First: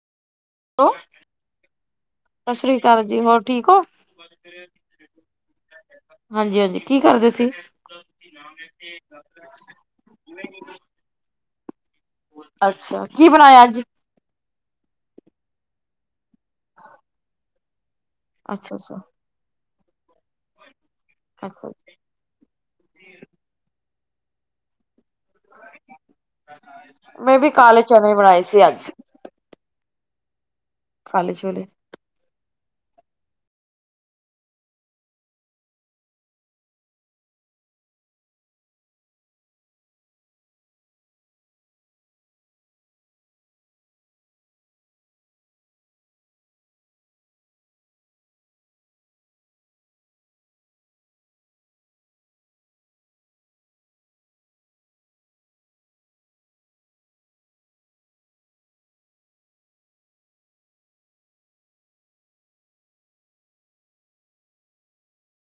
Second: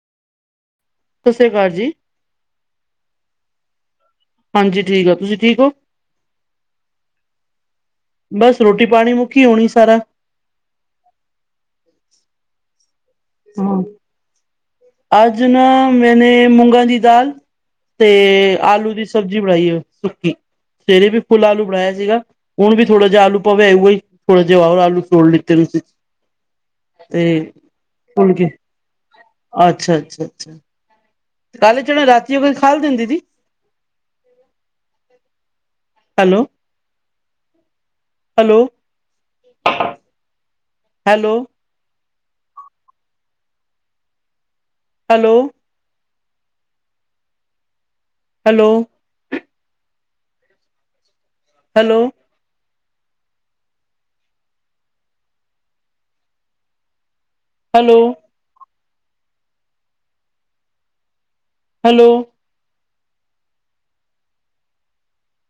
ਲੋ ਓ ਸਸਰੀ ਆ ਕਾਲ ਜੀ ਸਸਰੀ ਕਾਲ ਜੀ ਹੋਰ ਠੀਕ ਓ ਹਾਂਜੀ ਠੀਕ ਐ ਤੁਸੀਂ ਠੀਕ ਓ ਹਾਂਜੀ ਹਾਂਜੀ ਈ ਕੀ ਕਰਦੇ ਸੀ ਈ ਬਸ ਰੋਟੀ ਪਾਣੀ ਮੁਕੀ ਹੋਣੀ ਈ ਸਾਰਾ ਨਹੀਂ ਨਾ ਅੱਛਾ ਕੀ ਬਣਾਇਆ ਅੱਜ ਐ ਹਾਂ ਅੱਜ ਨਾ ਮੈਨੇ ਏ ਮੂੰਗਾਂ ਦੀ ਦਾਲ ਤੇ ਅੱਛਾ ਆਲੂ ਅੱਛਾ ਦੀ ਸ ਸਬਜ਼ੀ ਬਣਾਈ ਐ ਸੁੱਕੀ ਈ ਸਵੇਰੇ ਵੀ ਫੁੱਲ ਆਲੂ ਅੱਛਾ ਬਣਾਇਆ ਸੀਗਾ ਹੁਣ ਵੀ ਥੋੜਾ ਜਿਹਾ ਆਲੂ ਪਵੇ ਉਈ ਥੋੜਾ ਜਿਹਾ ਉਹ ਆਲੂ ਤੋੜ ਲੈ ਏ ਤਾਨੂੰ ਦੀਤੇ ਤੇ ਮੈਂ ਏ ਵੀ ਕਾਲੇ ਚਨੇ ਭੁਲ ਬਣਾਏ ਗੇ ਏ ਸੀ ਅੱਜ ਆਛਾ ਅੱਛਾ ਅੱਛਾ ਖਾਲੇ ਛੋਲੇ ਏ ਜਨਾ ਰਾਤੀ ਓ ਖਾਲ ਦਿੰਦੀ ਦੀ ਈ ਹੈਲੋ ਓ ਹੈਲੋ ਓ ਹੈਲੋ ਓ ਹੈਲੋ ਓ ਹੈਲੋ ਓ ਹੈਲੋ ਓ ਹੈਲੋ ਹੈਲੋ